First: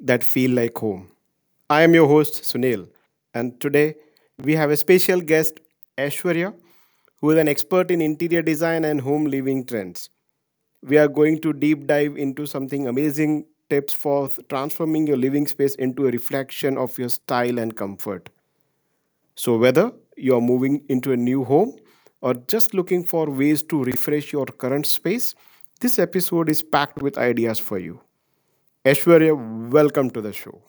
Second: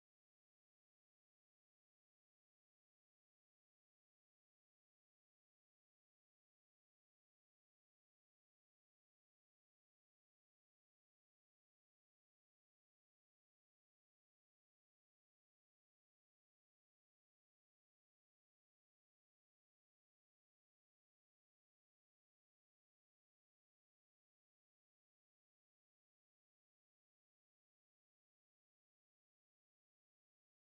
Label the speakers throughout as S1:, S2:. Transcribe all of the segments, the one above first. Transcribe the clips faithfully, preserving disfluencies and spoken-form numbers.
S1: that feel like home. I am your host, Sunil, and today we have a special guest, Aishwarya, who is an expert in interior design and home living trends. We are going to deep dive into something amazing tips for transforming your living space into a reflection of your style and comfort. So, whether you are moving into a new home or just looking for ways to refresh your current space, this episode is packed with ideas for you. Aishwarya, welcome to the show.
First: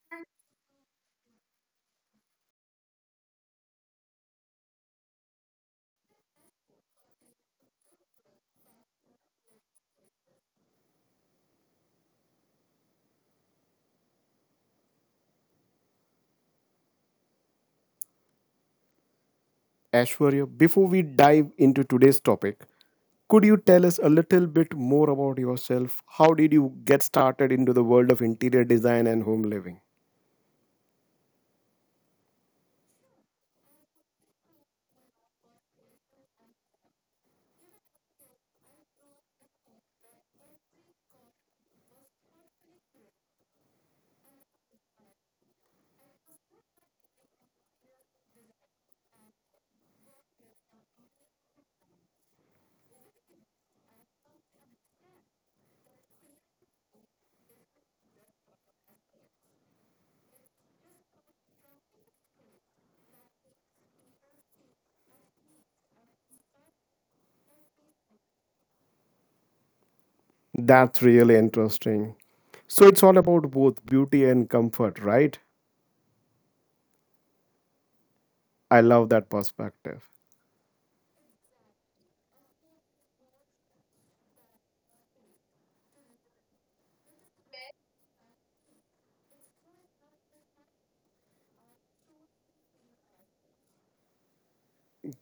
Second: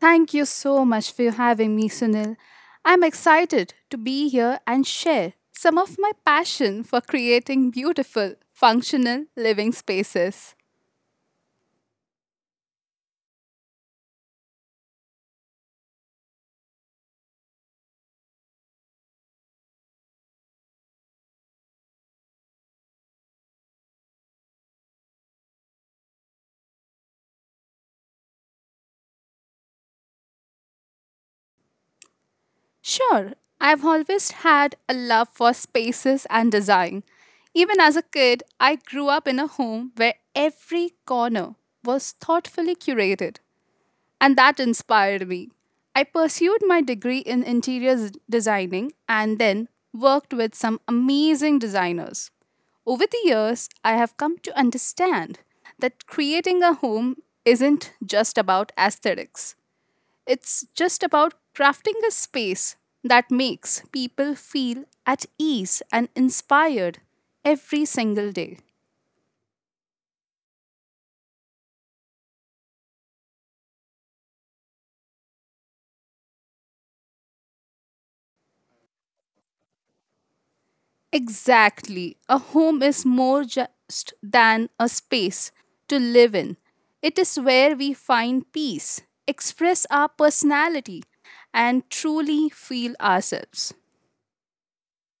S2: Thank you so much for having me, Sunil. I'm excited to be here and share some of my passion for creating beautiful, functional living spaces.
S1: Aishwarya, before we dive into today's topic, could you tell us a little bit more about yourself? How did you get started into the world of interior design and home living?
S2: Sure, I've always had a love for spaces and design. Even as a kid, I grew up in a home where every corner was thoughtfully curated, and that inspired me. I pursued my degree in interior designing and then worked with some amazing designers. Over the years, I have come to understand that creating a home isn't just about aesthetics. It's just about crafting a space that makes people feel at ease and inspired every single day.
S1: That's really interesting. So, it's all about both beauty and comfort, right? I love that perspective.
S2: Exactly. A home is more just than a space to live in. It is where we find peace, express our personality, and truly feel ourselves.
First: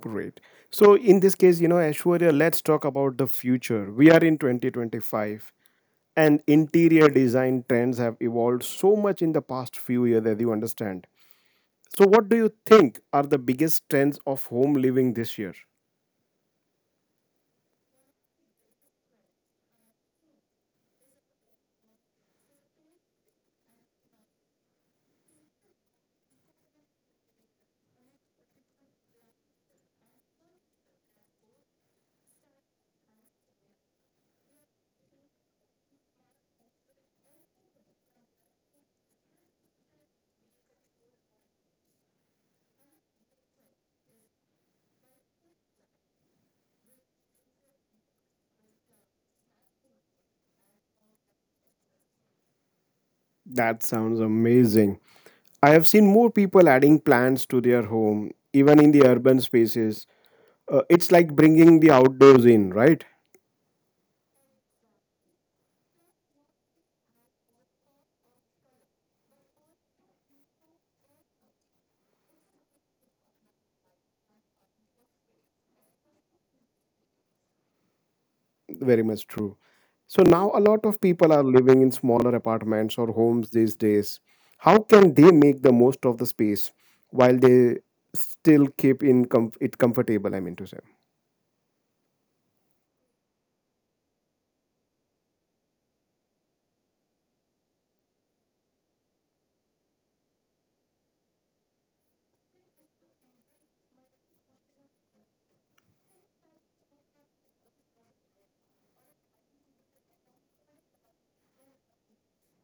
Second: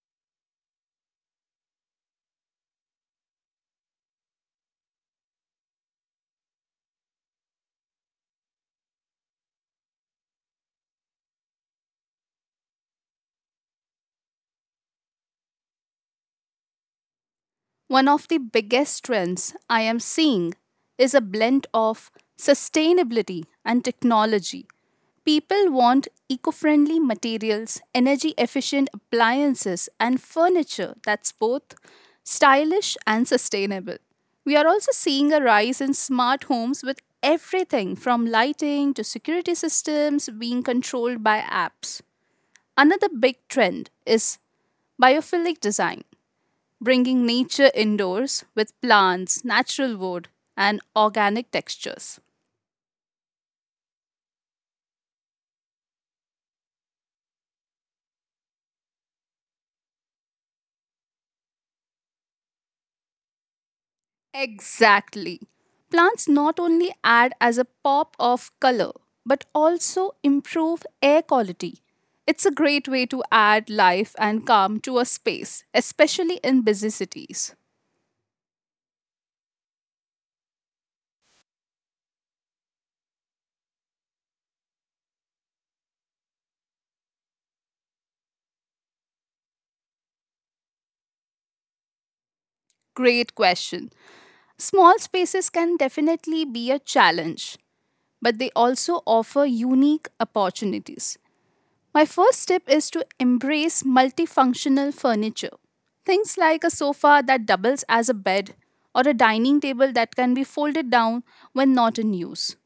S1: Great. So in this case, you know, Aishwarya, let's talk about the future. We are in twenty twenty-five, and interior design trends have evolved so much in the past few years as you understand. So what do you think are the biggest trends of home living this year?
S2: One of the biggest trends I am seeing is a blend of sustainability and technology. People want eco friendly materials, energy efficient appliances, and furniture that's both stylish and sustainable. We are also seeing a rise in smart homes with everything from lighting to security systems being controlled by apps. Another big trend is biophilic design, bringing nature indoors with plants, natural wood, and organic textures.
S1: That sounds amazing. I have seen more people adding plants to their home, even in the urban spaces. Uh, it's like bringing the outdoors in, right?
S2: Exactly. Plants not only add as a pop of color but also improve air quality. It's a great way to add life and calm to a space, especially in busy cities.
S1: Very much true. So now a lot of people are living in smaller apartments or homes these days. How can they make the most of the space while they still keep in com- it comfortable? I mean to say.
S2: Great question. Small spaces can definitely be a challenge, but they also offer unique opportunities. My first tip is to embrace multifunctional furniture. Things like a sofa that doubles as a bed or a dining table that can be folded down when not in use.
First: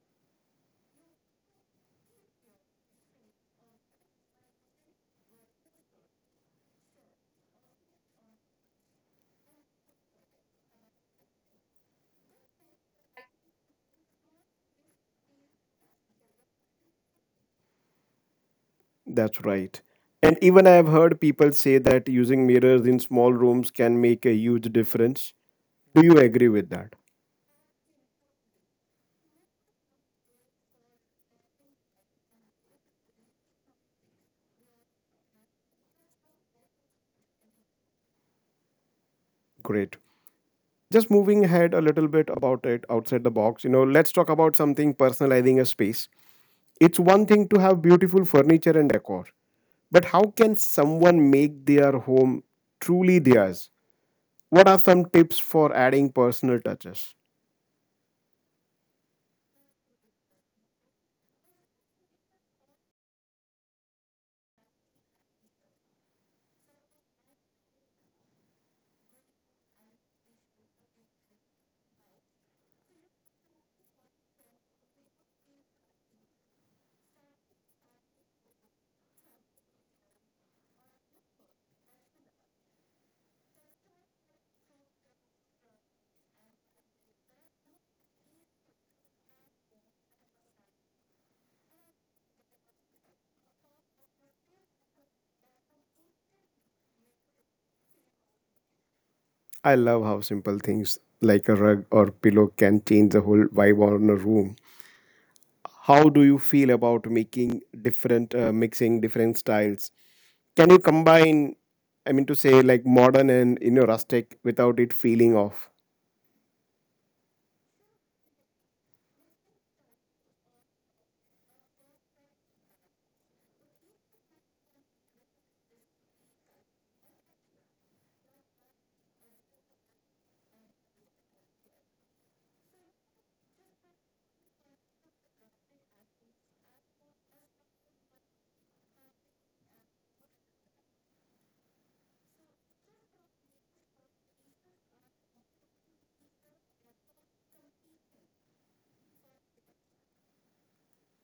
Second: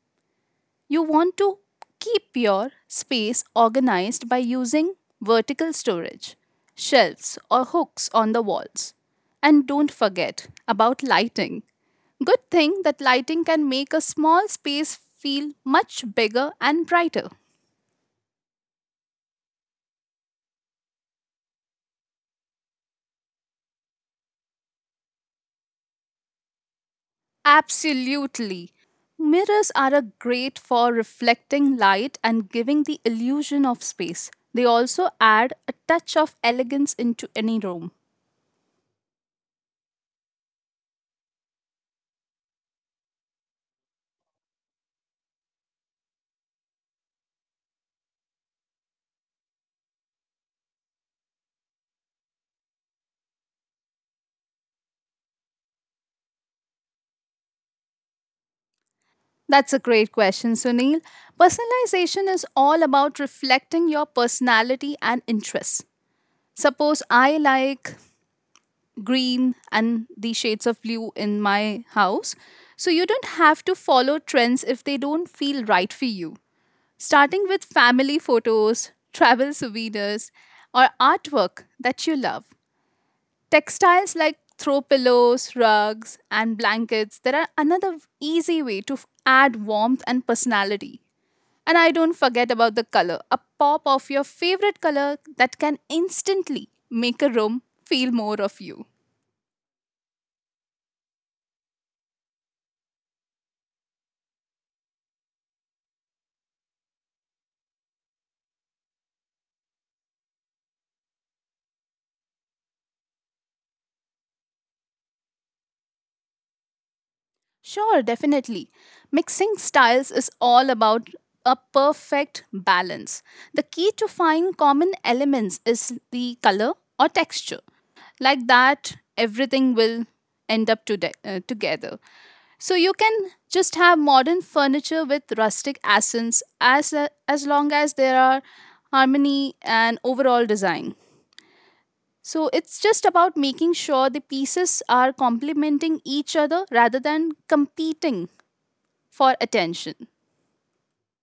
S2: You want to keep your space organized by using vertical storage, shelves, or hooks on the walls. And don't forget about lighting. Good thing that lighting can make a small space feel much bigger and brighter.
S1: That's right. And even I have heard people say that using mirrors in small rooms can make a huge difference. Do you agree with that?
S2: Absolutely. Mirrors are a great for reflecting light and giving the illusion of space. They also add a touch of elegance into any room.
S1: Great. Just moving ahead a little bit about it outside the box, you know, let's talk about something personalizing a space. It's one thing to have beautiful furniture and decor, but how can someone make their home truly theirs? What are some tips for adding personal touches?
S2: That's a great question, Sunil. Personalization is all about reflecting your personality and interests. Suppose I like green and the shades of blue in my house. So you don't have to follow trends if they don't feel right for you. starting with family photos, travel souvenirs, or artwork that you love. Textiles like throw pillows, rugs, and blankets that are another easy way to f- add warmth and personality. And I don't forget about the color, a pop of your favorite color that can instantly make a room feel more of you.
S1: I love how simple things like a rug or pillow can change the whole vibe on a room. How do you feel about making different, uh, mixing different styles? Can you combine, I mean, to say like modern and you know rustic without it feeling off?
S2: Sure, definitely. Mixing styles is all about a perfect balance. The key to find common elements is the color or texture. Like that, everything will end up to uh, together. So you can just have modern furniture with rustic accents as a, as long as there are harmony and overall design. So it's just about making sure the pieces are complementing each other rather than competing for attention.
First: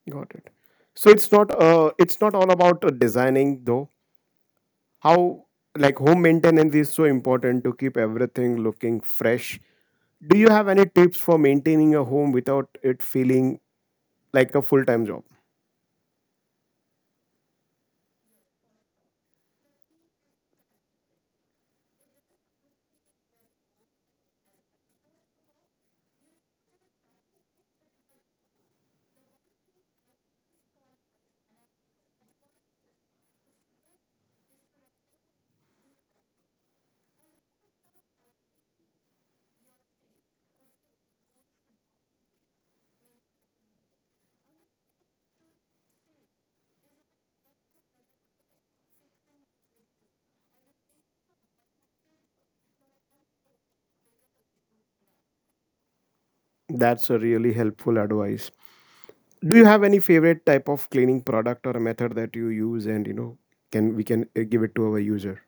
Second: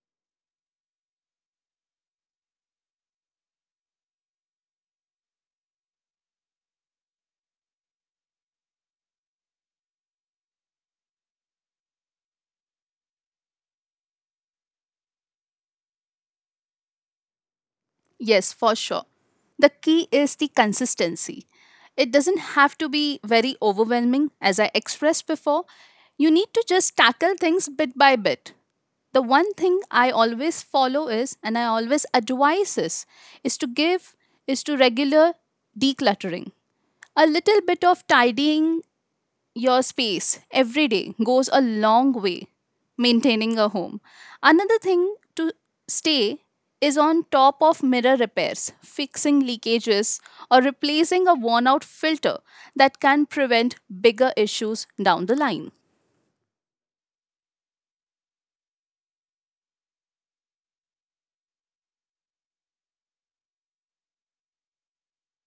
S1: Got it. So it's not, uh, it's not all about uh, designing though. How like home maintenance is so important to keep everything looking fresh. Do you have any tips for maintaining your home without it feeling like a full-time job?
S2: Yes, for sure. The key is the consistency. It doesn't have to be very overwhelming, as I expressed before. You need to just tackle things bit by bit. The one thing I always follow is, and I always advise is, is to give, is to regular decluttering. A little bit of tidying your space every day goes a long way maintaining a home. Another thing to stay is on top of mirror repairs, fixing leakages, or replacing a worn out filter that can prevent bigger issues down the line.
S1: That's a really helpful advice. Do you have any favorite type of cleaning product or method that you use and you know can we can uh, give it to our user?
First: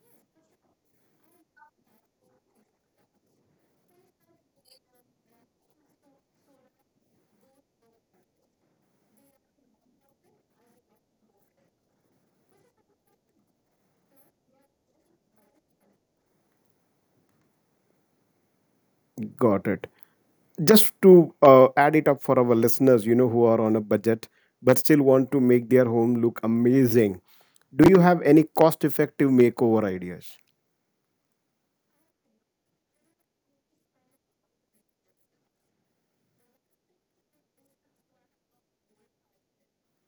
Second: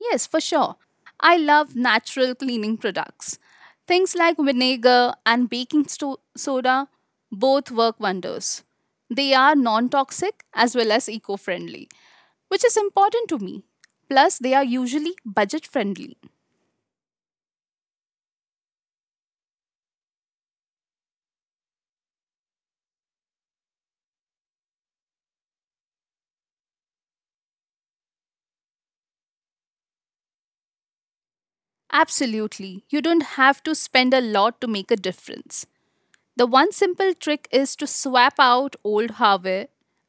S2: Yes, for sure. I love natural cleaning products. Things like vinegar and baking sto- soda both work wonders. They are non toxic as well as eco friendly, which is important to me. Plus, they are usually budget friendly.
S1: Got it. Just to uh, add it up for our listeners you know who are on a budget but still want to make their home look amazing, do you have any cost effective makeover ideas?
S2: Absolutely, you don't have to spend a lot to make a difference. The one simple trick is to swap out old hardware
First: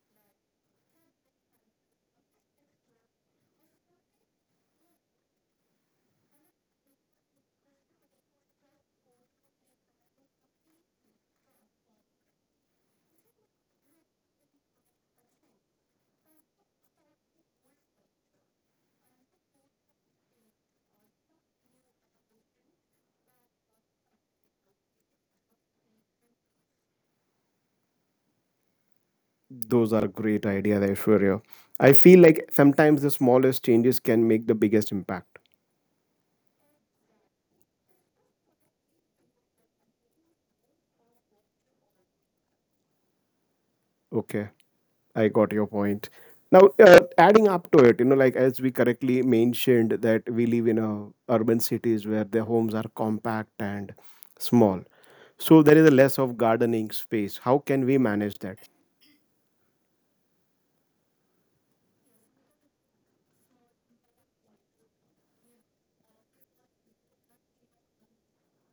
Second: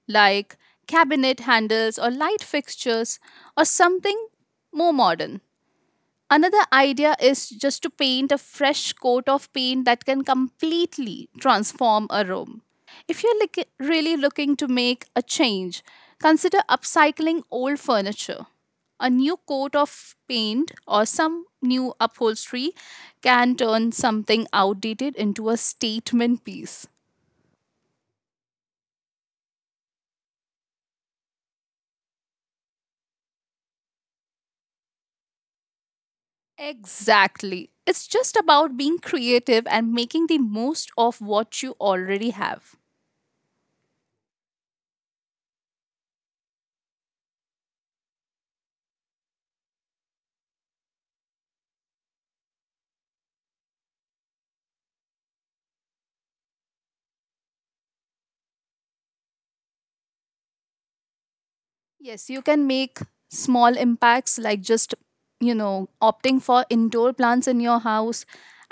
S2: like cabinet handles or light fixtures or something more modern. Another idea is just to paint a fresh coat of paint that can completely transform a room. If you're like really looking to make a change, consider upcycling old furniture. A new coat of paint or some new upholstery can turn something outdated into a statement piece.
S1: Those are great ideas, Aishwarya. I feel like sometimes the smallest changes can make the biggest impact.
S2: Exactly. It's just about being creative and making the most of what you already have.
S1: Okay, I got your point. Now, uh, adding up to it, you know, like as we correctly mentioned that we live in a urban cities where the homes are compact and small, so there is a less of gardening space. How can we manage that?
S2: Yes, you can make small impacts, like just, you know, opting for indoor plants in your house.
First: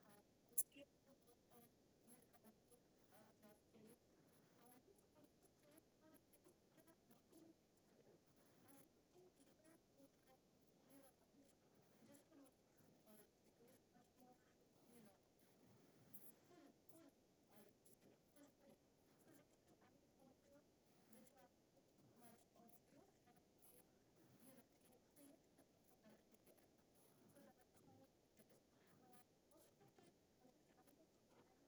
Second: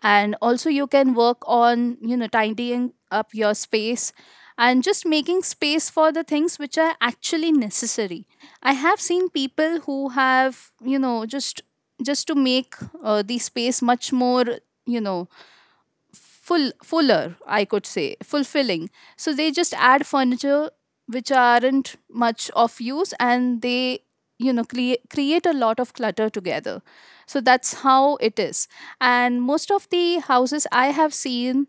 S2: And also, you can work on, you know, tidying up your space and just making space for the things which are actually necessary. I have seen people who have, you know, just just to make uh, the space much more you know full, fuller, I could say fulfilling. So they just add furniture which aren't much of use, and they you know create create a lot of clutter together. So that's how it is. And most of the houses I have seen,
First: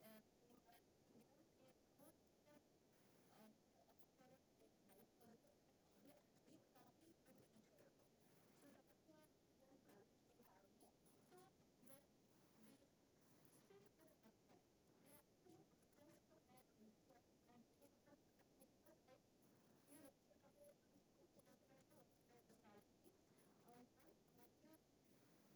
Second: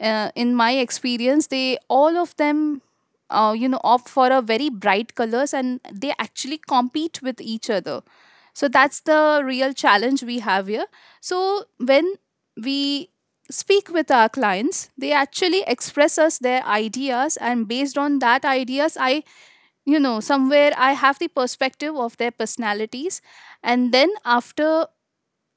S2: uh, in my experience, they all of them, uh, you know opt for a very bright colors, and they actually compete with each other. So that's the real challenge we have here. So when we speak with our clients, they actually express us their ideas, and based on that ideas, I, you know somewhere I have the perspective of their personalities, and then after,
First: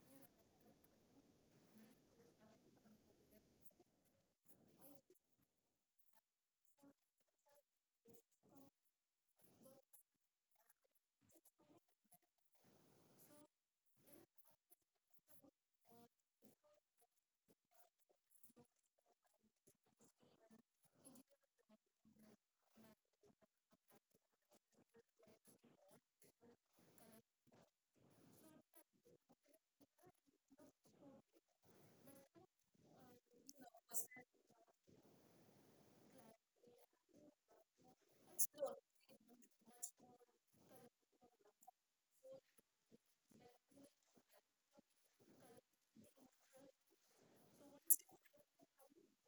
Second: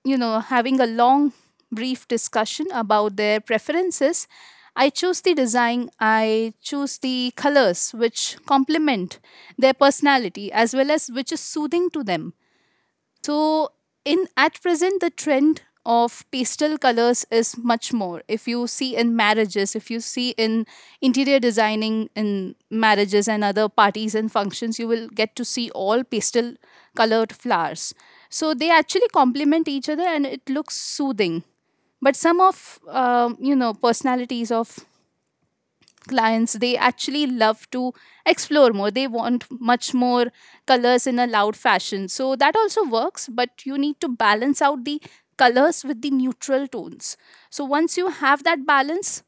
S2: you know, having a long, brief discussion about their preferences, I choose the design, I choose the colors which complement their personality as well as which is soothing to them. So in at present the trend of pastel colors is much more. If you see in marriages, if you see in interior designing in marriages and other parties and functions, you will get to see all pastel colored flowers. So they actually complement each other and it looks soothing. But some of um, you know personalities of clients, they actually love to explore more. They want much more colors in a loud fashion, so that also works, but you need to balance out the colors with the neutral tones. So once you have that balance,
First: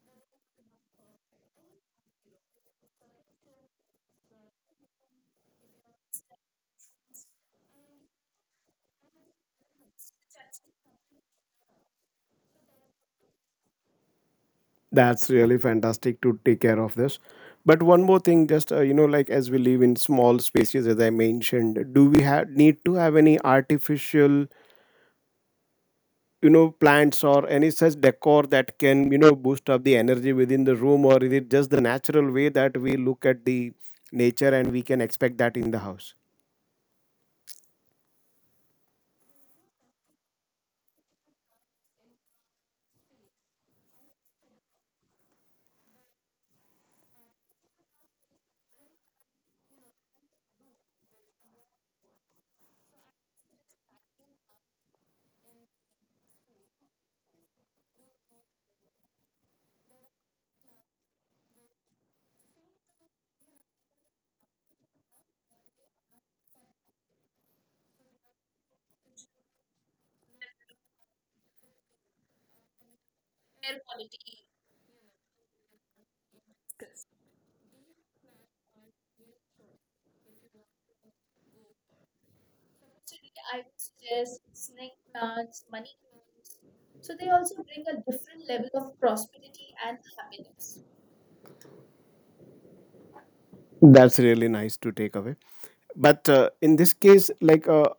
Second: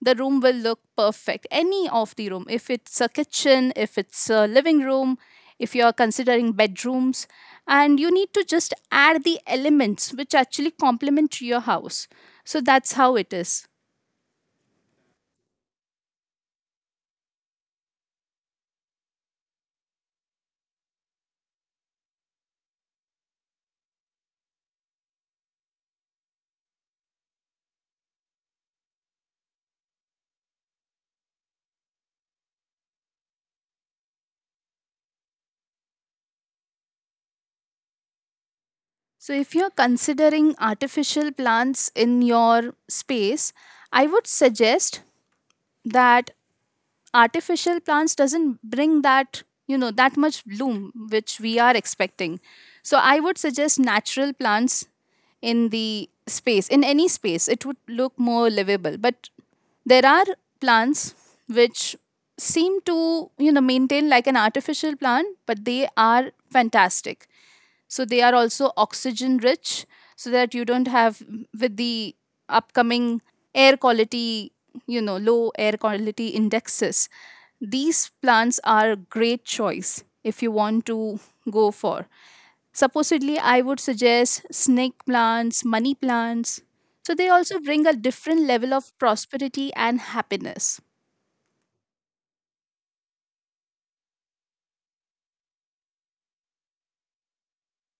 S2: the room will look perfect, any of the room, if it's a kitchen, if it's a living room, if you are considering bedrooms, and you need to just add the elements which actually complement your house. So that's how it is.
S1: That's really fantastic to take care of this. But one more thing, just uh, you know, like as we live in small spaces, as I mentioned, do we have need to have any artificial, you know, plants or any such decor that can, you know, boost up the energy within the room, or is it just the natural way that we look at the nature and we can expect that in the house?
S2: So, if you're considering artificial plants in your space, I would suggest that artificial plants doesn't bring that, you know, that much bloom which we are expecting. So, I would suggest natural plants in the space, in any space. It would look more livable. But there are plants which seem to, you know, maintain like an artificial plant, but they are fantastic. So they are also oxygen rich, so that you don't have with the upcoming air quality, you know low air quality indexes, these plants are a great choice if you want to go for. Supposedly, I would suggest snake plants, money plants. So they also bring a different level of prosperity and happiness.
S1: That's really nice to take away. But uh, in this case, like uh,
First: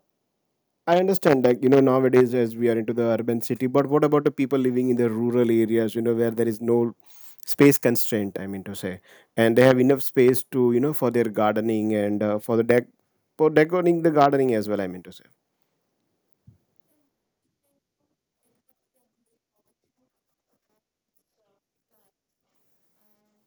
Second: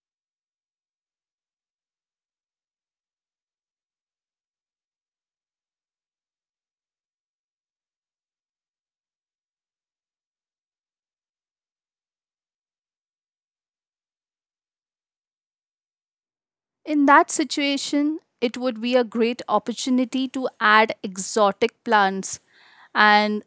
S1: I understand like you know nowadays as we are into the urban city, but what about the people living in the rural areas? You know where there is no space constraint. I mean to say, and they have enough space to you know for their gardening and uh, for the deck for decorating the gardening as well. I mean to say.
S2: In that situation, it would be a great opportunity to add exotic plants and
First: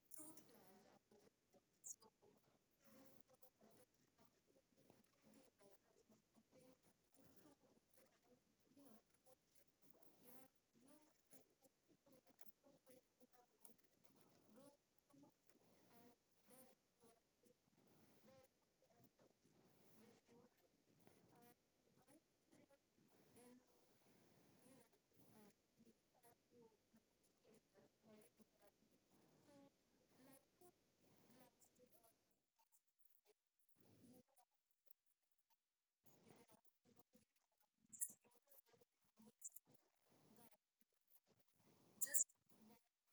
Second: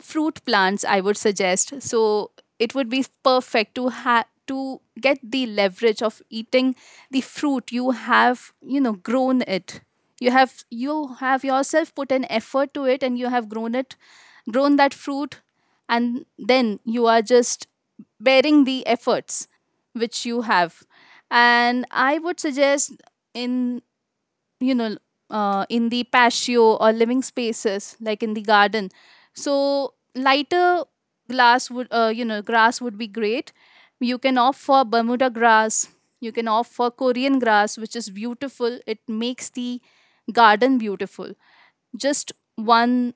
S2: fruit plants, I would suggest. So it would be perfect to have, to get the leverage of eating the fruit you have, you know grown it. You have, you have yourself put an effort to it, and you have grown it, grown that fruit, and then you are just bearing the efforts which you have. And I would suggest in, you know uh, in the patio or living spaces, like in the garden. So lighter glass would uh, you know grass would be great. You can opt for Bermuda grass, you can opt for Korean grass, which is beautiful. It makes the garden beautiful. Just one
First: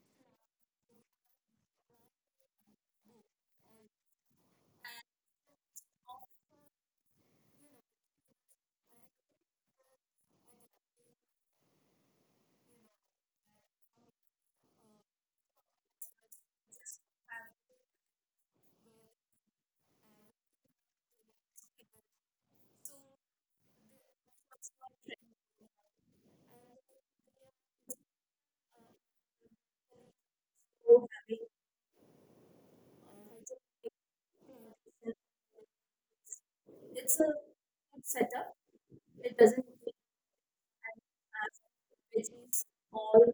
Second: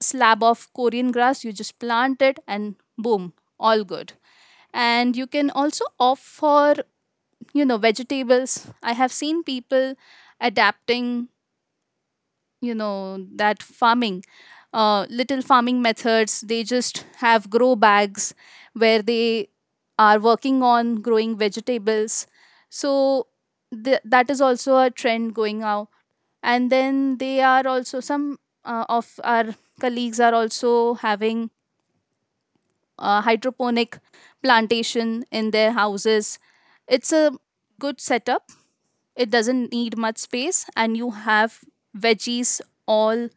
S2: slab of Korean grass, you just plant it and boom, all good. And you can also opt for, you know vegetables. I have seen people adapting, you know that farming, uh, little farming methods. They just have grow bags where they are working on growing vegetables. So th- that is also a trend going out. And then they are also some uh, of our colleagues are also having uh, hydroponic plantation in their houses. It's a good setup. It doesn't need much space, and you have veggies all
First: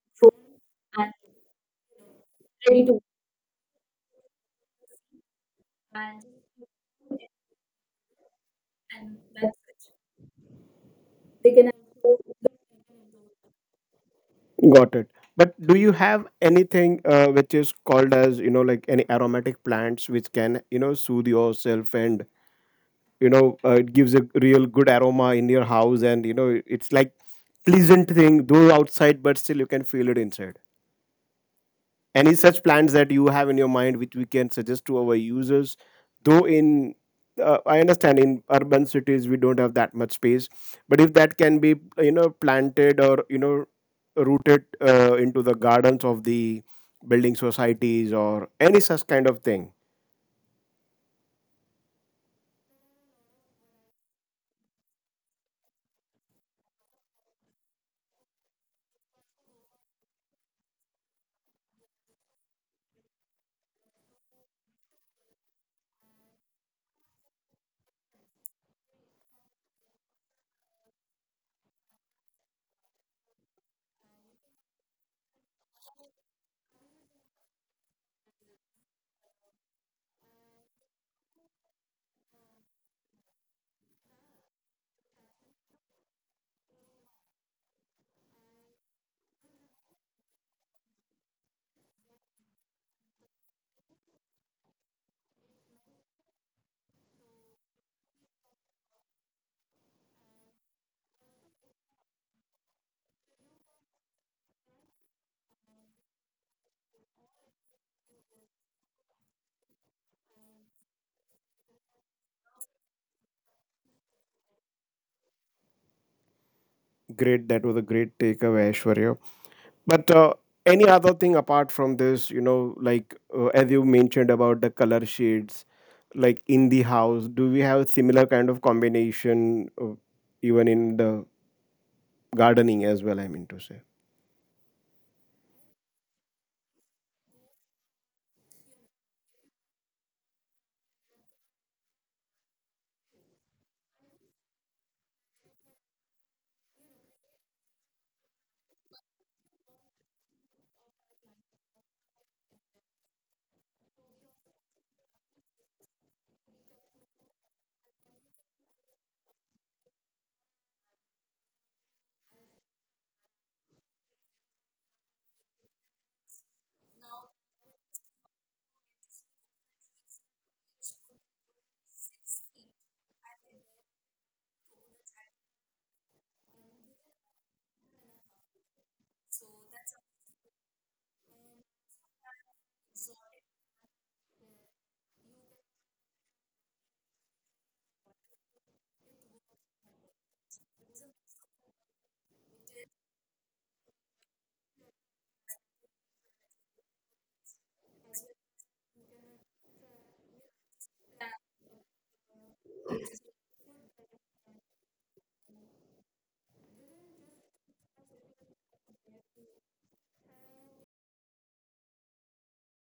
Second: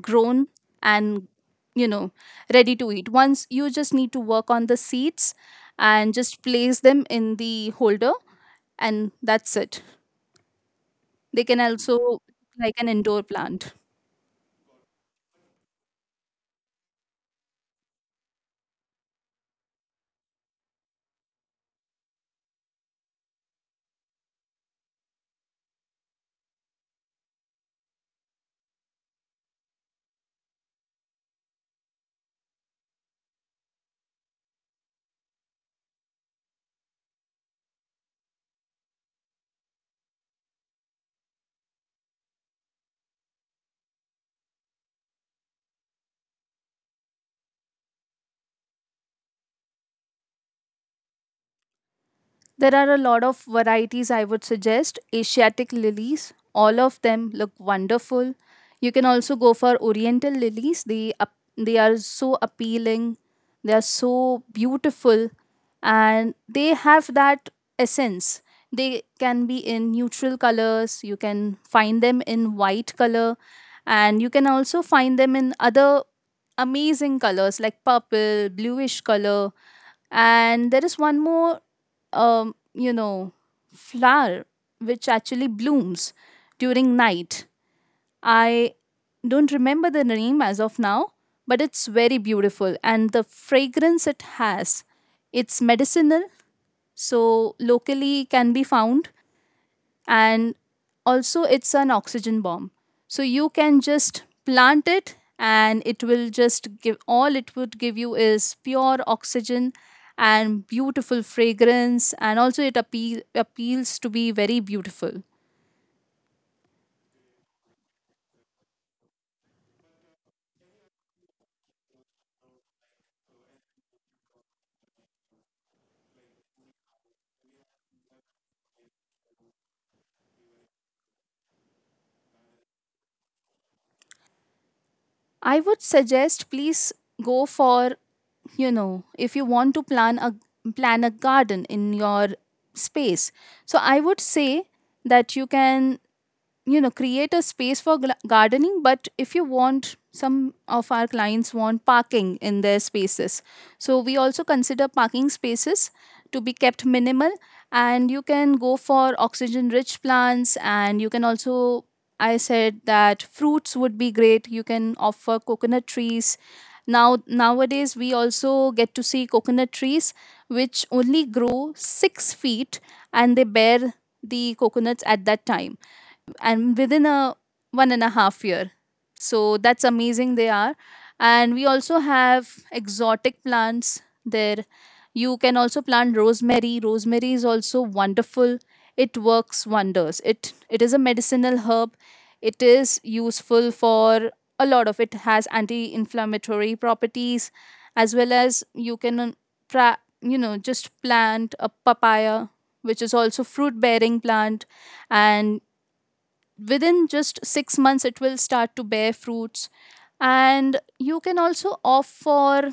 S2: grown and, you know ready to eat. Once you just need to work on the seeds and just place them in the holder, and that's it. They can also like an indoor plant.
S1: Got it. But do you have anything uh, which is called as you know like any aromatic plants which can you know soothe yourself and you know uh, it gives a real good aroma in your house and you know it's like pleasant thing though outside but still you can feel it inside any such plants that you have in your mind which we can suggest to our users though in uh, I understand in urban cities we don't have that much space but if that can be you know planted or you know rooted uh, into the gardens of the building societies or any such kind of thing.
S2: There are a lot of varieties I would suggest. Asiatic lilies, all of them look wonderful. You can also go for oriental lilies. They ap- they are so appealing. They are so beautiful, and they have that essence. They can be in neutral colors. You can find them in white color, and you can also find them in other amazing colors like purple, bluish color. And there is one more, um, you know, flower which actually blooms during night. I don't remember the name as of now, but it's very beautiful and the fragrance it has, it's medicinal, so locally can be found, and also it's an oxygen bomb, so you can just plant it and it will just give, all it would give you is pure oxygen and beautiful fragrance, and also it appeal, appeals to be very beautiful.
S1: Great, that was a great takeaway, Ashwarya. But uh, Any other thing apart from this, you know, like uh, as you mentioned about the color shades, like in the house, do we have similar kind of combination uh, even in the gardening as well? I mean to say.
S2: I would suggest, please go for, you know if you want to plan a plan a garden in your space, so I would say that you can, you know, create a space for gla- gardening. But if you want, some of our clients want parking in their spaces, so we also consider parking spaces to be kept minimal. And you can go for oxygen rich plants, and you can also, I said that fruits would be great. You can offer coconut trees. Now nowadays we also get to see coconut trees which only grow six feet and they bear the coconuts at that time, and within a one and a half year. So that's amazing they are. And we also have exotic plants there. You can also plant rosemary. Rosemary is also wonderful. It works wonders. It it is a medicinal herb. It is useful for a lot of, it has anti-inflammatory properties, as well as you can uh, pra- you know, just plant a papaya, which is also fruit bearing plant, and within just six months it will start to bear fruits. And you can also opt for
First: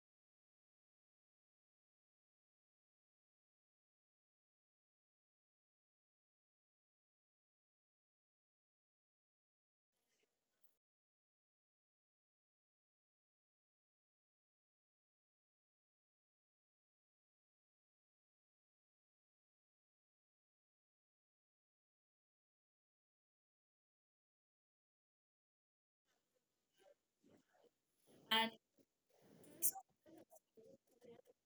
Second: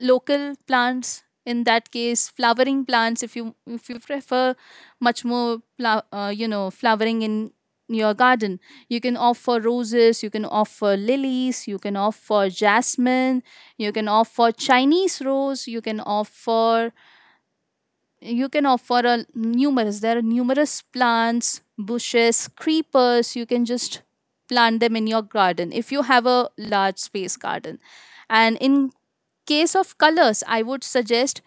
S2: local plants, in that case flowering plants. If you if you prefer much more pla- uh, you know, flowering in your garden, you can opt for roses, you can opt for lilies, you can opt for jasmine, you can opt for Chinese rose, you can opt for, you can offer a numerous, there are numerous plants, bushes, creepers. You can just plant them in your garden if you have a large space garden. And in case of colors, I would suggest,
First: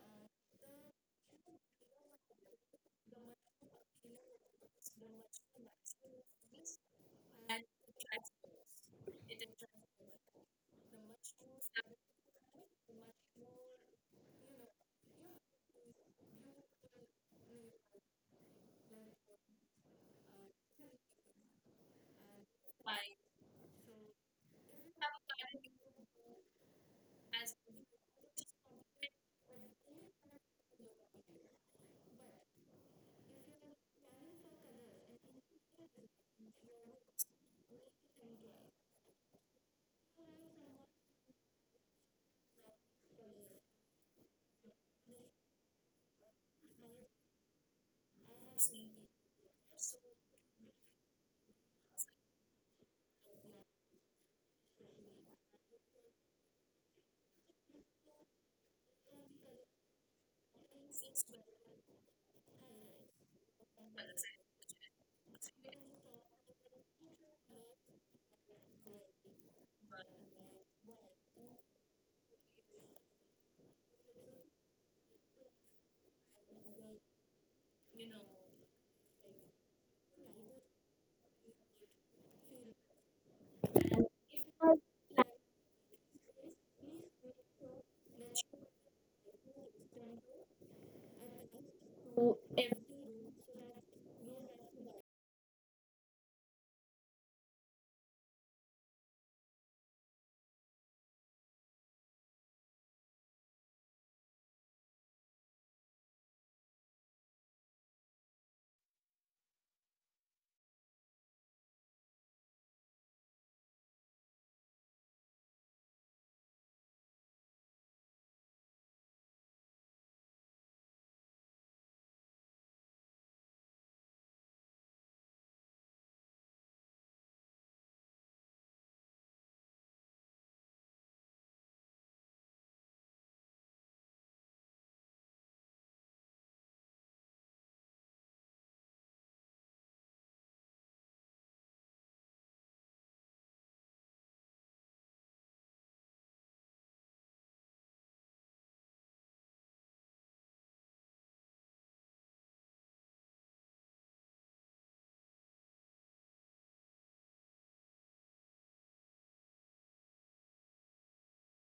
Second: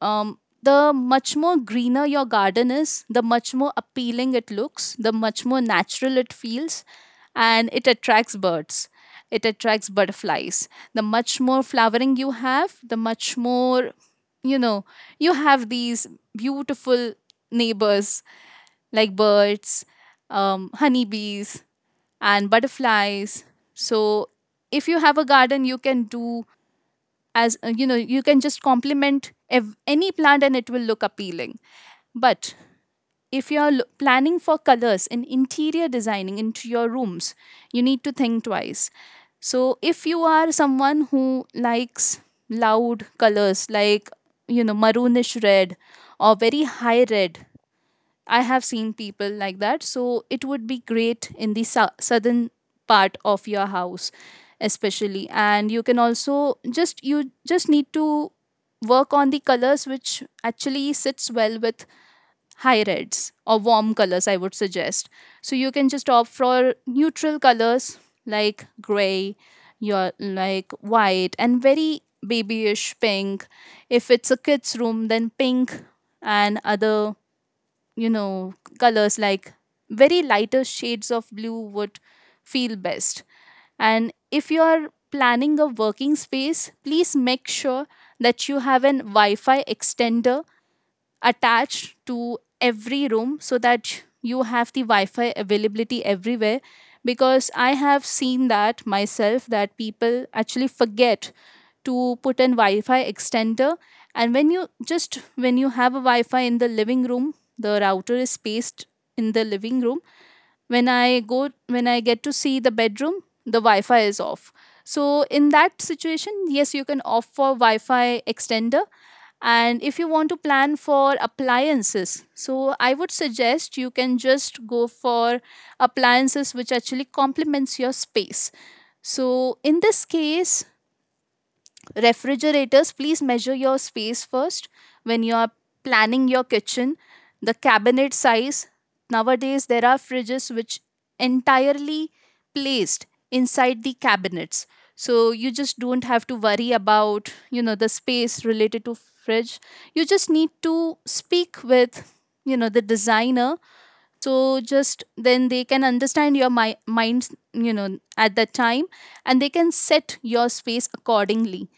S2: um, the much more greener your garden is, the much more appealing it looks, the much more natural it feels, and it attracts birds. It attracts butterflies. The much more flowering you have, the much more, you know, you have these beautiful neighbors like birds, um, honeybees, and butterflies. So, if you have a garden, you can do as, uh, you know, you can just complement ev- any plant and it will look appealing. But if you are lo- planning for colors in interior designing into your rooms, you need to think twice. So if you are someone who likes loud colors like, you know, maroonish red or very high red, I have seen people like that. So it would be great in the sou- southern part of your house, especially. And you can also just, you just need to work on the colors which actually sits well with high reds or warm colors, I would suggest. So you can just opt for neutral colors like gray, your like white, and very babyish pink. If it's a kid's room, then pink and other, you know, colors like very lighter shades of blue would feel best. And if you are planning a working space, please make sure that you have an Wi-Fi extender attached to every room, so that you have the Wi-Fi availability everywhere, because I have seen that myself, that people actually forget to put in Wi-Fi extender. And when you just when you have a Wi-Fi in the living room, the router is spaced in the living room. When I go when I get to see the bedroom, the Wi-Fi is off. So in that situation, yes, you can opt for Wi-Fi extender. And if you want to plan for appliances, so I would suggest you can just go for appliances which actually complements your space. So in this case, refrigerators, please measure your space first when you are planning your kitchen. The cabinet size. Nowadays, there are fridges which entirely placed inside the cabinets. So you just don't have to worry about, you know, the space related to fridge. You just need to speak with, you know, the designer, so just then they can understand your mi- mind, you know, at that time, and they can set your space accordingly.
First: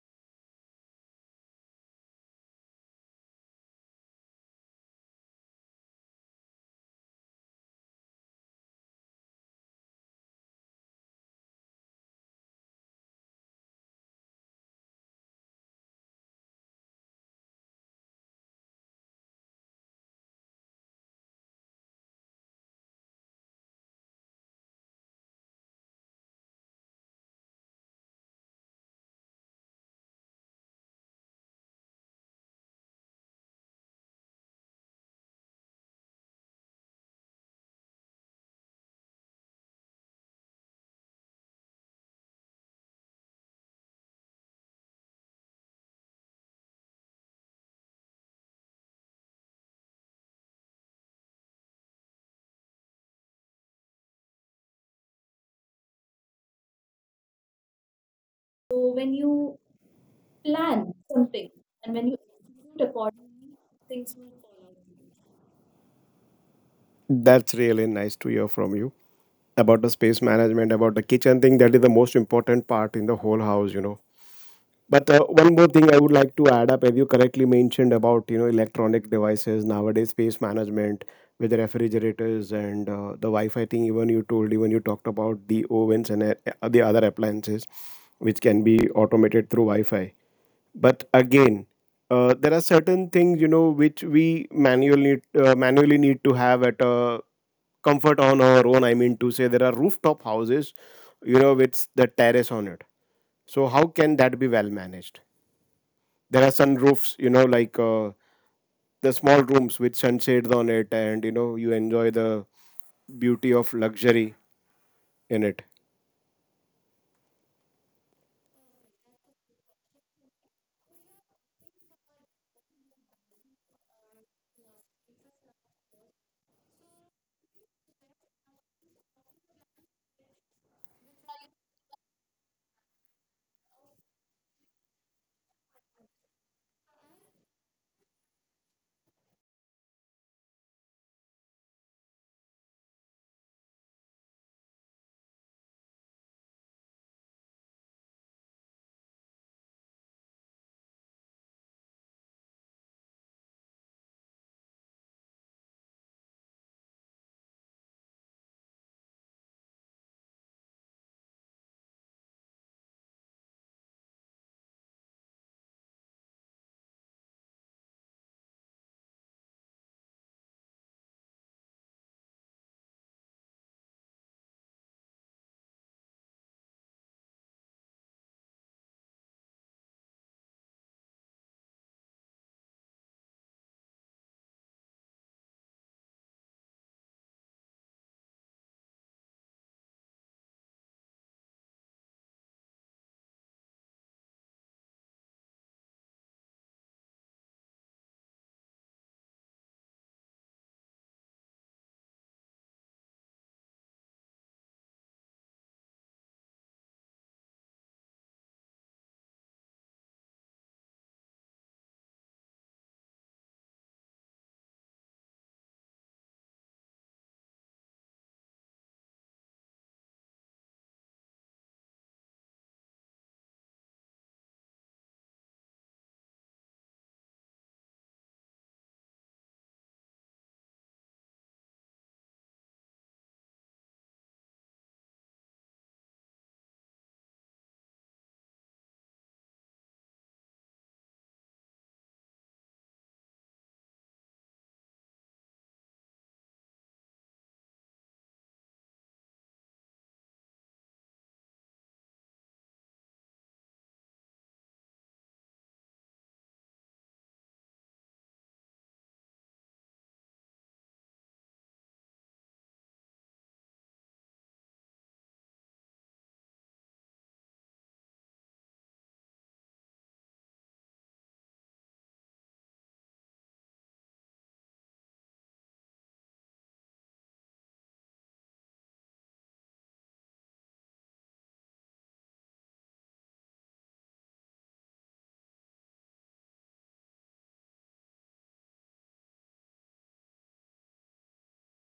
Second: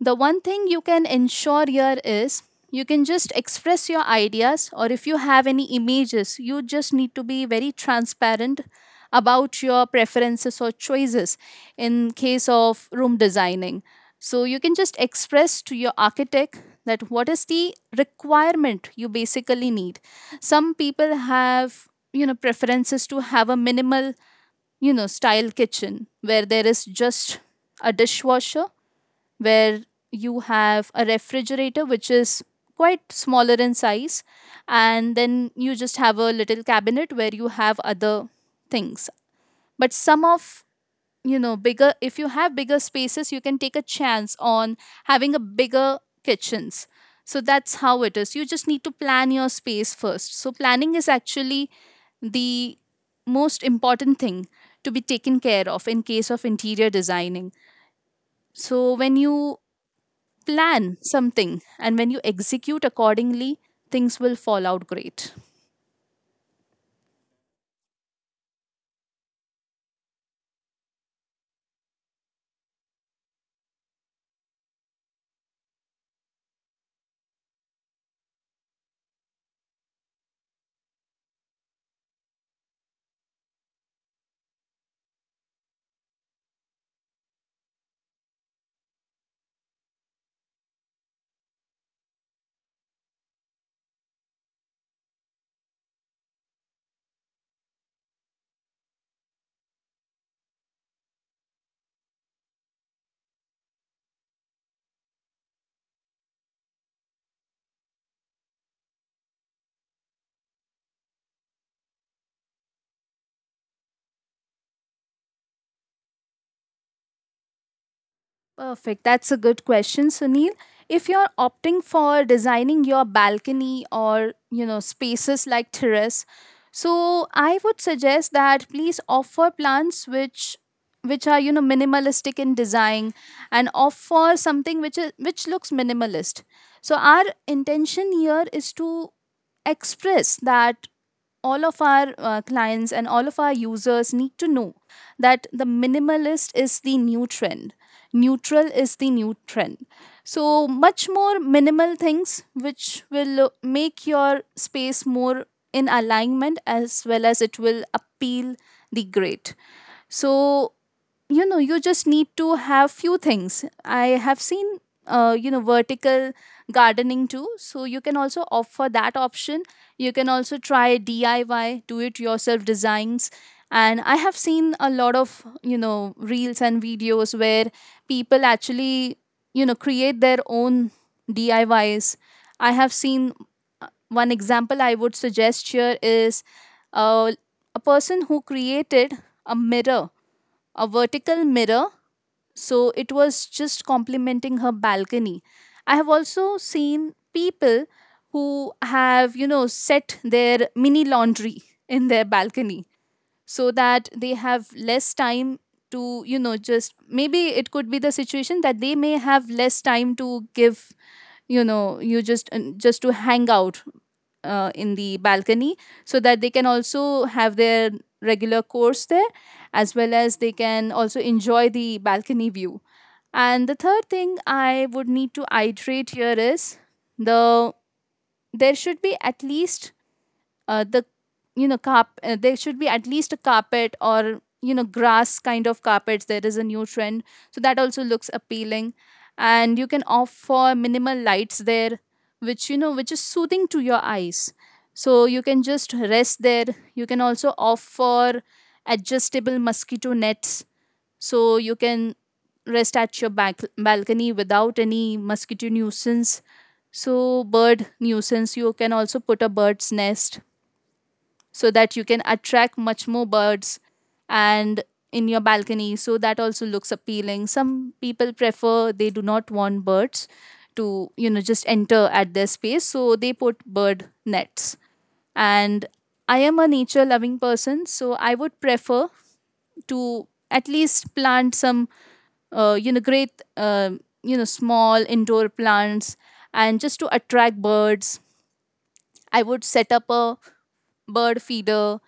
S2: The one thing you can ensure here is, you can just express your ideas, or if you have any images, you just need to be very transparent about your preferences or choices in case of room designing. So you can just express to your architect that what is the requirement you basically need. Some people have, you know, preferences to have a minimal, you know, style kitchen, where there is just a dishwasher, where you have a refrigerator which is quite smaller in size, and then you just have a little cabinet where you have other things. But some of, you know, bigger, if you have bigger spaces, you can take a chance on having a bigger kitchens. So that's how it is. You just need to plan your space first. So planning is actually the most important thing to be taken care of in case of interior designing. So when you plan something and when you execute accordingly, things will fall out great.
S1: That's really nice to hear from you about the space management, about the kitchen thing. That is the most important part in the whole house, you know. But uh, One more thing I would like to add up, as you correctly mentioned about you know electronic devices nowadays, space management with the refrigerators and uh, the Wi-Fi thing. Even you told, even you talked about the ovens and uh, the other appliances, which can be automated through Wi-Fi. But again, uh, there are certain things you know which we manually uh, manually need to have at a comfort on our own. I mean to say, there are rooftop houses, you know, with the terrace on it. So how can that be well managed? There are sun roofs you know like uh, the small rooms with sunshades on it and you know you enjoy the beauty of luxury in it.
S2: Perfect. That's a good question, Sunil. If you're opting for designing your balcony or, you know, spaces like terrace, so I would suggest that please offer plants which which are, you know, minimalistic in design, and offer something which is, which looks minimalist. So our intention here is to express that all of our uh, clients and all of our users need to know that the minimalist is the new trend, neutral is the new trend. So much more minimal things which will uh, make your space more in alignment, as well as it will appeal the great. So, you know, you just need to have few things. I have seen, uh, you know, vertical gardening too, so you can also offer that option. You can also try DIY, do it yourself designs. And I have seen a lot of, you know, reels and videos where people actually, you know, create their own diys i Ys. I have seen, uh, one example I would suggest here is, uh, a person who created a mirror, a vertical mirror, so it was just complementing her balcony. I have also seen people who have, you know, set their mini laundry in their balcony, so that they have less time to, you know, just, maybe it could be the situation that they may have less time to give, you know, you just uh, just to hang out uh, in the balcony, so that they can also have their regular course there, as well as they can also enjoy the balcony view. And the third thing I would need to iterate here is, the, there should be at least, uh, the, you know, carp- uh, there should be at least a carpet, or, you know, grass kind of carpets, there is a new trend, so that also looks appealing. And you can opt for minimal lights there, which, you know, which is soothing to your eyes, so you can just rest there. You can also opt for adjustable mosquito nets, so you can rest at your back- balcony without any mosquito nuisance. So bird nuisance, you can also put a bird's nest, so that you can attract much more birds and in your balcony, so that also looks appealing. Some people prefer, they do not want birds to, you know, just enter at their space, so they put bird nets. And I am a nature loving person, so I would prefer to at least plant some, uh, you know, great, um you know, small indoor plants, and just to attract birds, I would set up a bird feeder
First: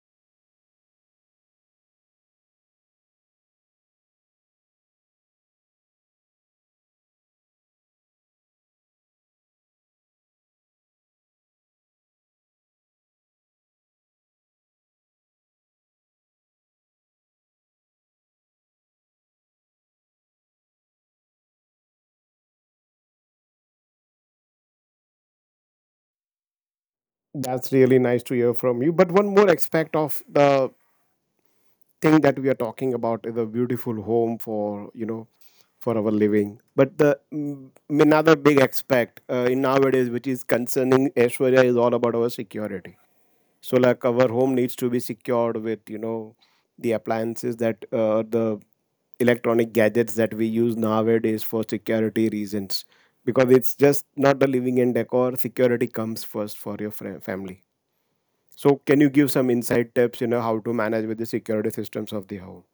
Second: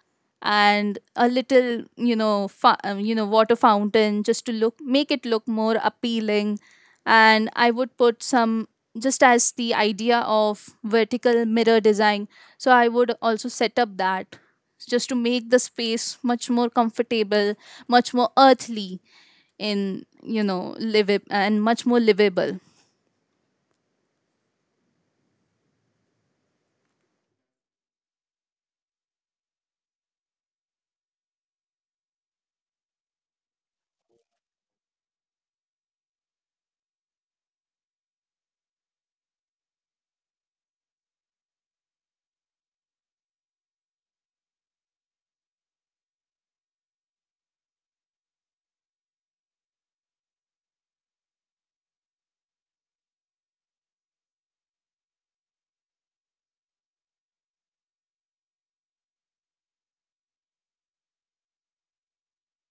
S2: and a little, you know, fa- um, you know, water fountain, just to look, make it look more appealing. And I would put some, just as the idea of vertical mirror design, so I would also set up that, just to make the space much more comfortable, much more earthly, in, you know, live, and much more livable.
S1: That's really nice to hear from you, but one more aspect of the thing that we are talking about is a beautiful home for you know for our living, but the mm, another big aspect uh, in nowadays which is concerning Aishwarya is all about our security. So like our home needs to be secured with you know the appliances that uh, the electronic gadgets that we use nowadays for security reasons, because it's just not the living and decor, security comes first for your fri family. So can you give some insight tips you know how to manage with the security systems of the home?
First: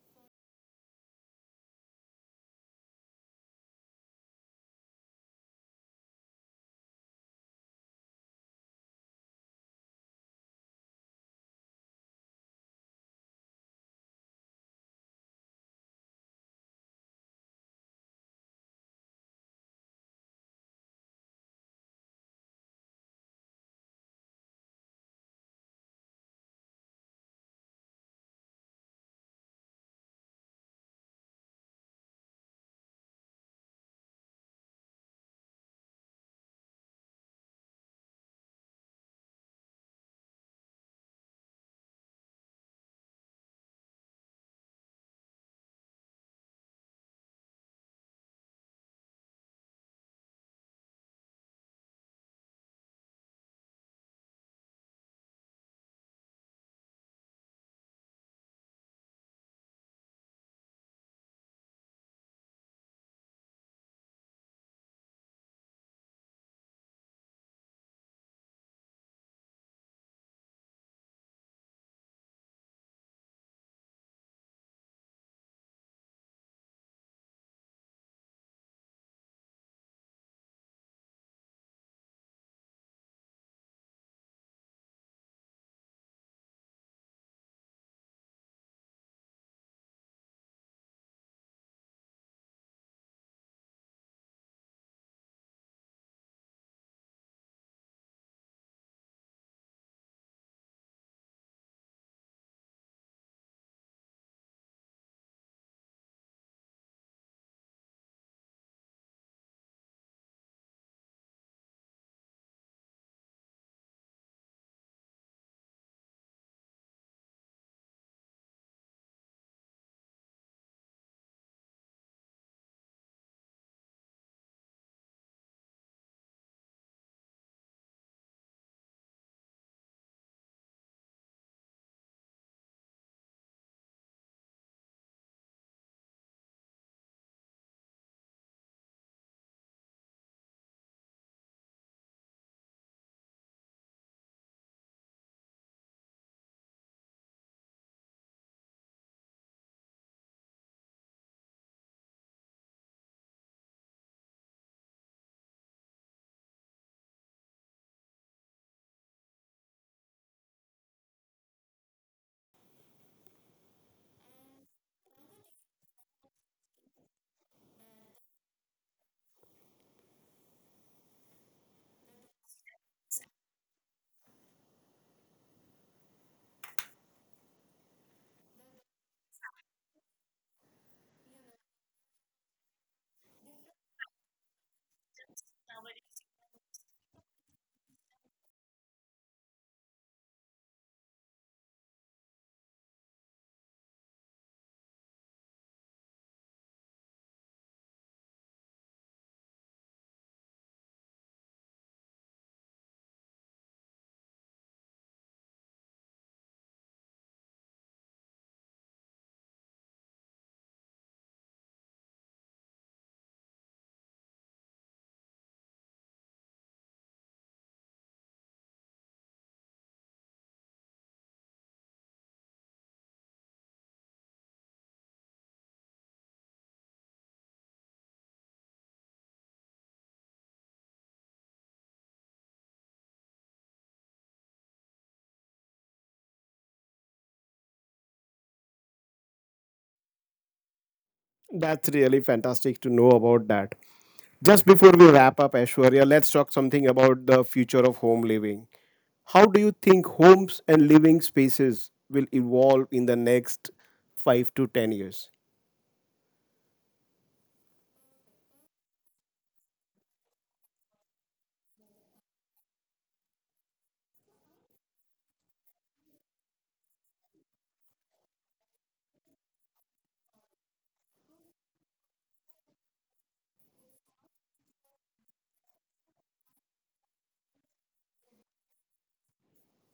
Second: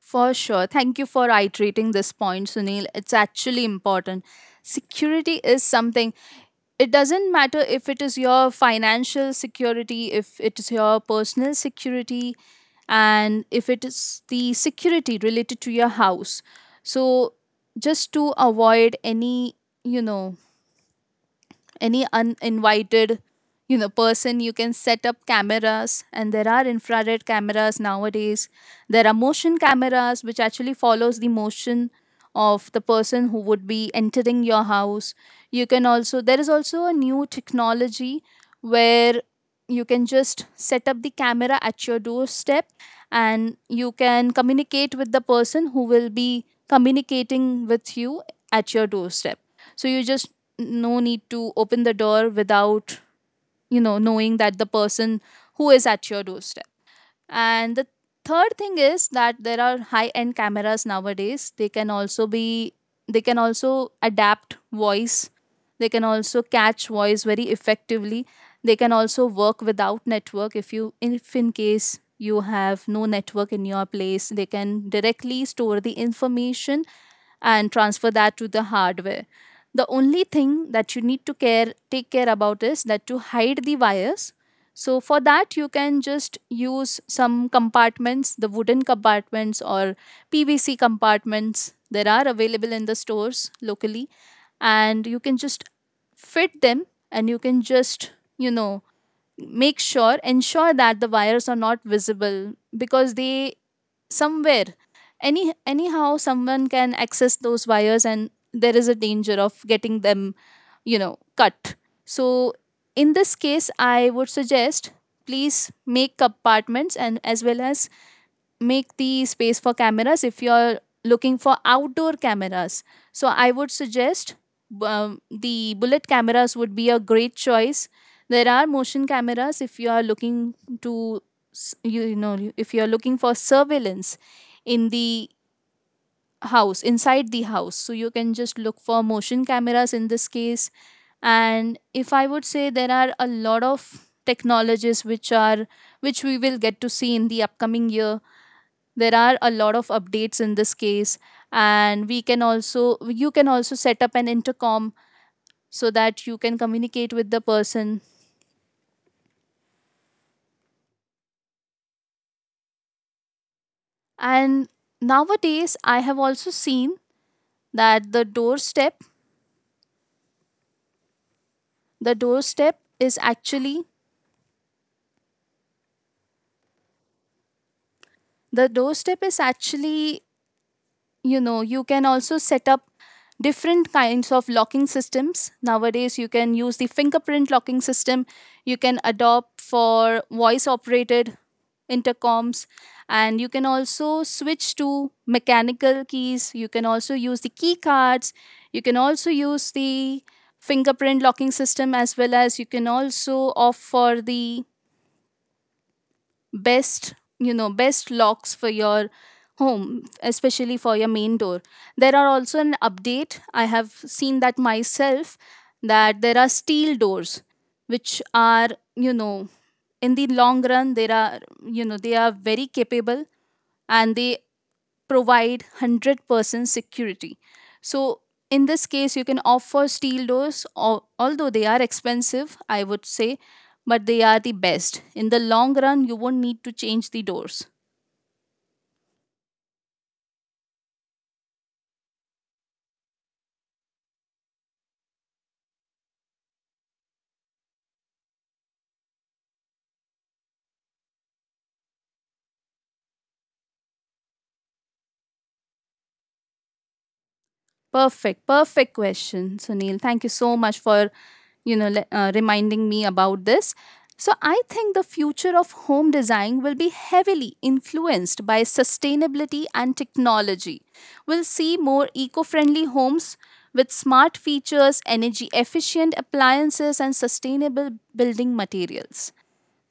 S2: For sure. Thank you for iterating this point, Sunil. It's actually important. Security is something, it doesn't matter if it is your financial security, if it is your personal security, and if it is the security related to your house. So, just to avoid any, you know, any uninvited you know person, you can set up cameras. And there are infrared cameras nowadays. There are motion cameras which actually follows the motion of the person who would be entering your house. You can also, there is also a new technology where you can just set up the camera at your doorstep, and you can communicate with the person who will be communicating with you at your doorstep. So you just, no need to open the door without you know knowing that the person who is at your doorstep. And the third thing is that there are high end cameras nowadays. They can also be, they can also adapt voice, they can also catch voice very effectively. They can also work without network. If you if in case you have no network in your place, they can directly store the information and transfer that to the hardware. The only thing that you need to care, take care about is that to hide the wires. So for that you can just use some compartments, the wooden compartments or pvc compartments. There are available in the stores locally, and you can just fit them. And you can just, you know make sure, ensure that the wires are not visible, because they somewhere, any anyhow someone can access those wires, and there is a danger of getting them, you know cut. So in this case I would suggest, please, make compartments, and as well as make the space for cameras if you're looking for outdoor cameras. So I would suggest um, the bullet cameras would be a great choice. There are motion cameras if you are looking to, s- you you know, if you are looking for surveillance in the house inside the house. So you can just look for motion cameras in this case. And if I would say, there are a lot of technologies which are, which we will get to see in the upcoming year. There are a lot of updates in this case. And we can also you can also set up an intercom so that you can communicate with the person. And nowadays I have also seen that the doorstep the doorstep is actually the doorstep is actually, you know you can also set up different kinds of locking systems nowadays. You can use the fingerprint locking system, you can adopt for voice operated intercoms, and you can also switch to mechanical keys. You can also use the key cards, you can also use the fingerprint locking system, as well as you can also offer the best, you know best locks for your home, especially for your main door. There are also an update I have seen that myself, that there are steel doors which are, you know in the long run there are, you know they are very capable, and they provide one hundred percent security. So, in this case, you can offer steel doors, al- although they are expensive, I would say, but they are the best. In the long run, you won't need to change the doors.
S1: That's really fantastic to know about that. Just before we wrap up, Ashwarya, let's talk something about the future of home living. How do you think homes and living spaces will evolve in the next five to ten years?
S2: Perfect, perfect question, Sunil. Thank you so much for, you know, le- uh, reminding me about this. So I think the future of home design will be heavily influenced by sustainability and technology. We'll see more eco-friendly homes with smart features, energy efficient appliances, and sustainable building materials.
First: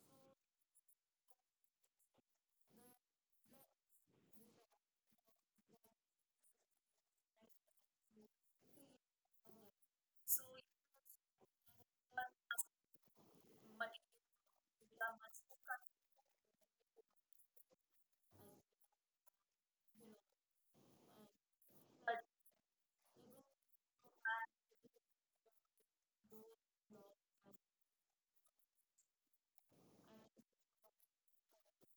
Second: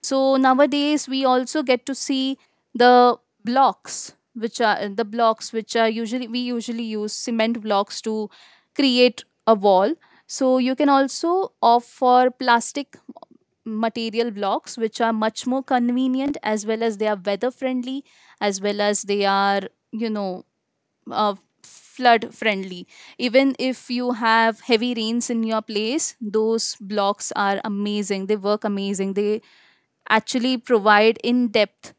S2: So nowadays we also get to see the blocks which are, the blocks which are usually, we usually use cement blocks to create a wall. So you can also opt for plastic material blocks, which are much more convenient, as well as they are weather friendly, as well as they are, you know uh, flood friendly. Even if you have heavy rains in your place, those blocks are amazing. They work amazing. They actually provide in depth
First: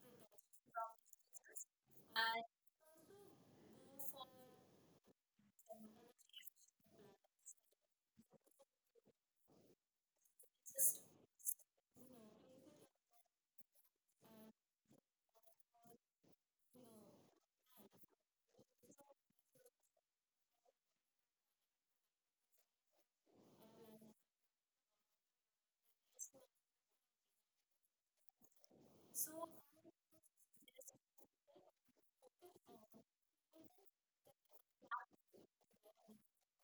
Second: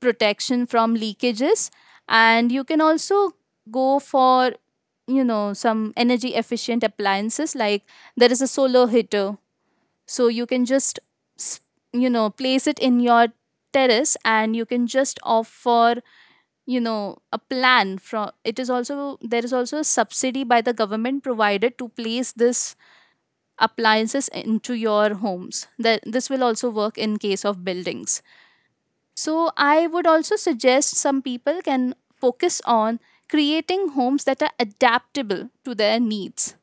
S2: protection from leakages. And you can also go for, you know, some energy efficient appliances like there is a solar heater. So you can just, s- you know, place it in your terrace, and you can just offer, you know a plan from it. Is also, there is also a subsidy by the government provided to place this appliances into your homes, that this will also work in case of buildings. So, I would also suggest some people can focus on creating homes that are adaptable to their needs,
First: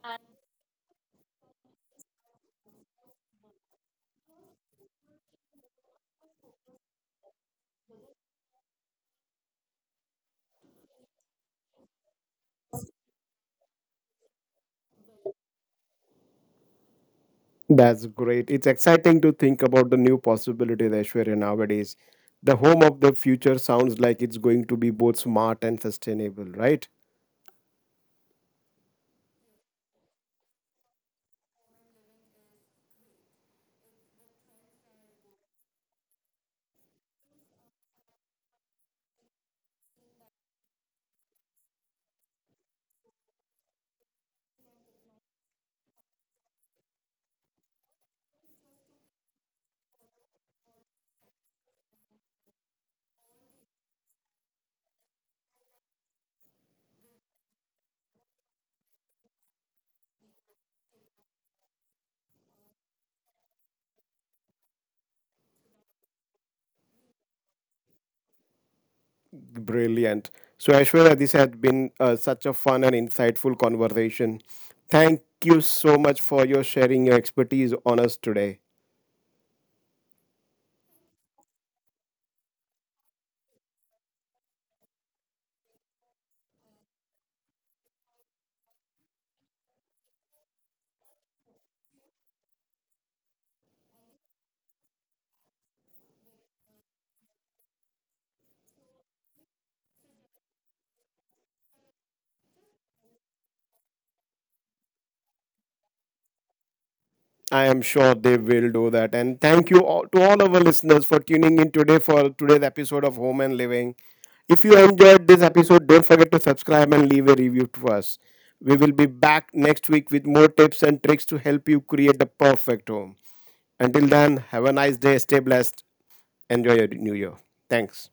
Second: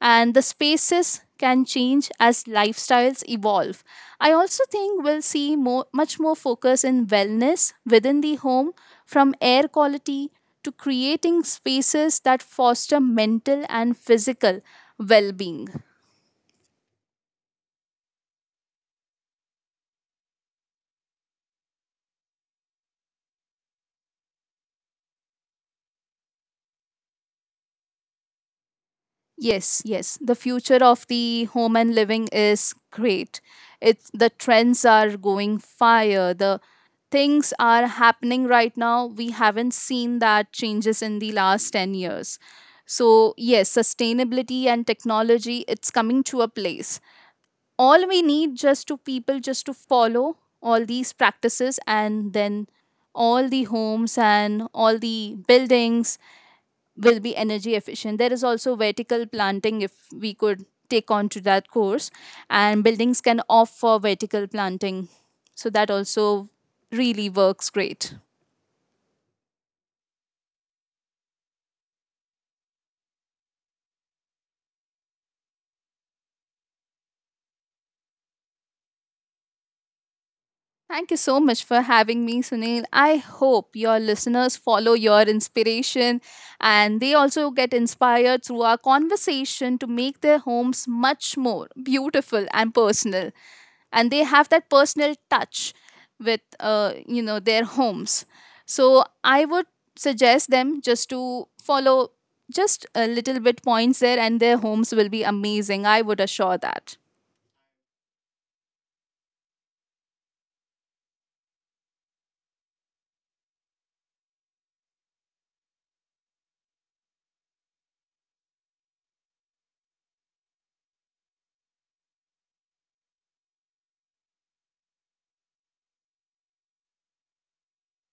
S2: and the spaces can change as lifestyles evolve. I also think we'll see more much more focus in wellness within the home, from air quality to creating spaces that foster mental and physical well-being.
S1: That's great. It's exciting to think about the new possibilities, that Aishwarya nowadays. The home of the future sounds like it's going to be both smart and sustainable, right?
S2: Yes, yes. The future of the home and living is great. It's, the trends are going fire. The things are happening right now. We haven't seen that changes in the last ten years. So, yes, sustainability and technology, it's coming to a place. All we need, just to people just to follow all these practices, and then all the homes and all the buildings will be energy efficient. There is also vertical planting, if we could take on to that course, and buildings can opt for vertical planting. So that also really works great.
S1: Brilliant. So, Aishwarya, this has been uh, such a fun and insightful conversation. Thank you so much for your sharing your expertise on us today.
S2: Thank you so much for having me, Sunil. I hope your listeners follow your inspiration, and they also get inspired through our conversation to make their homes much more beautiful and personal, and they have that personal touch with uh, you know their homes. So I would suggest them, just to follow just a little bit points there, and their homes will be amazing. I would assure that.
S1: I am sure they will do that. And thank you all, to all our listeners for tuning in today for today's episode of Home and Living. If you enjoyed this episode, don't forget to subscribe and leave a review to us. We will be back next week with more tips and tricks to help you create the perfect home. Until then, have a nice day, stay blessed, enjoy your new year. Thanks.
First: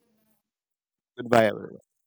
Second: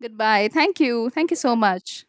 S2: Goodbye, thank you, thank you
S1: Goodbye,
S2: so
S1: everyone.
S2: much.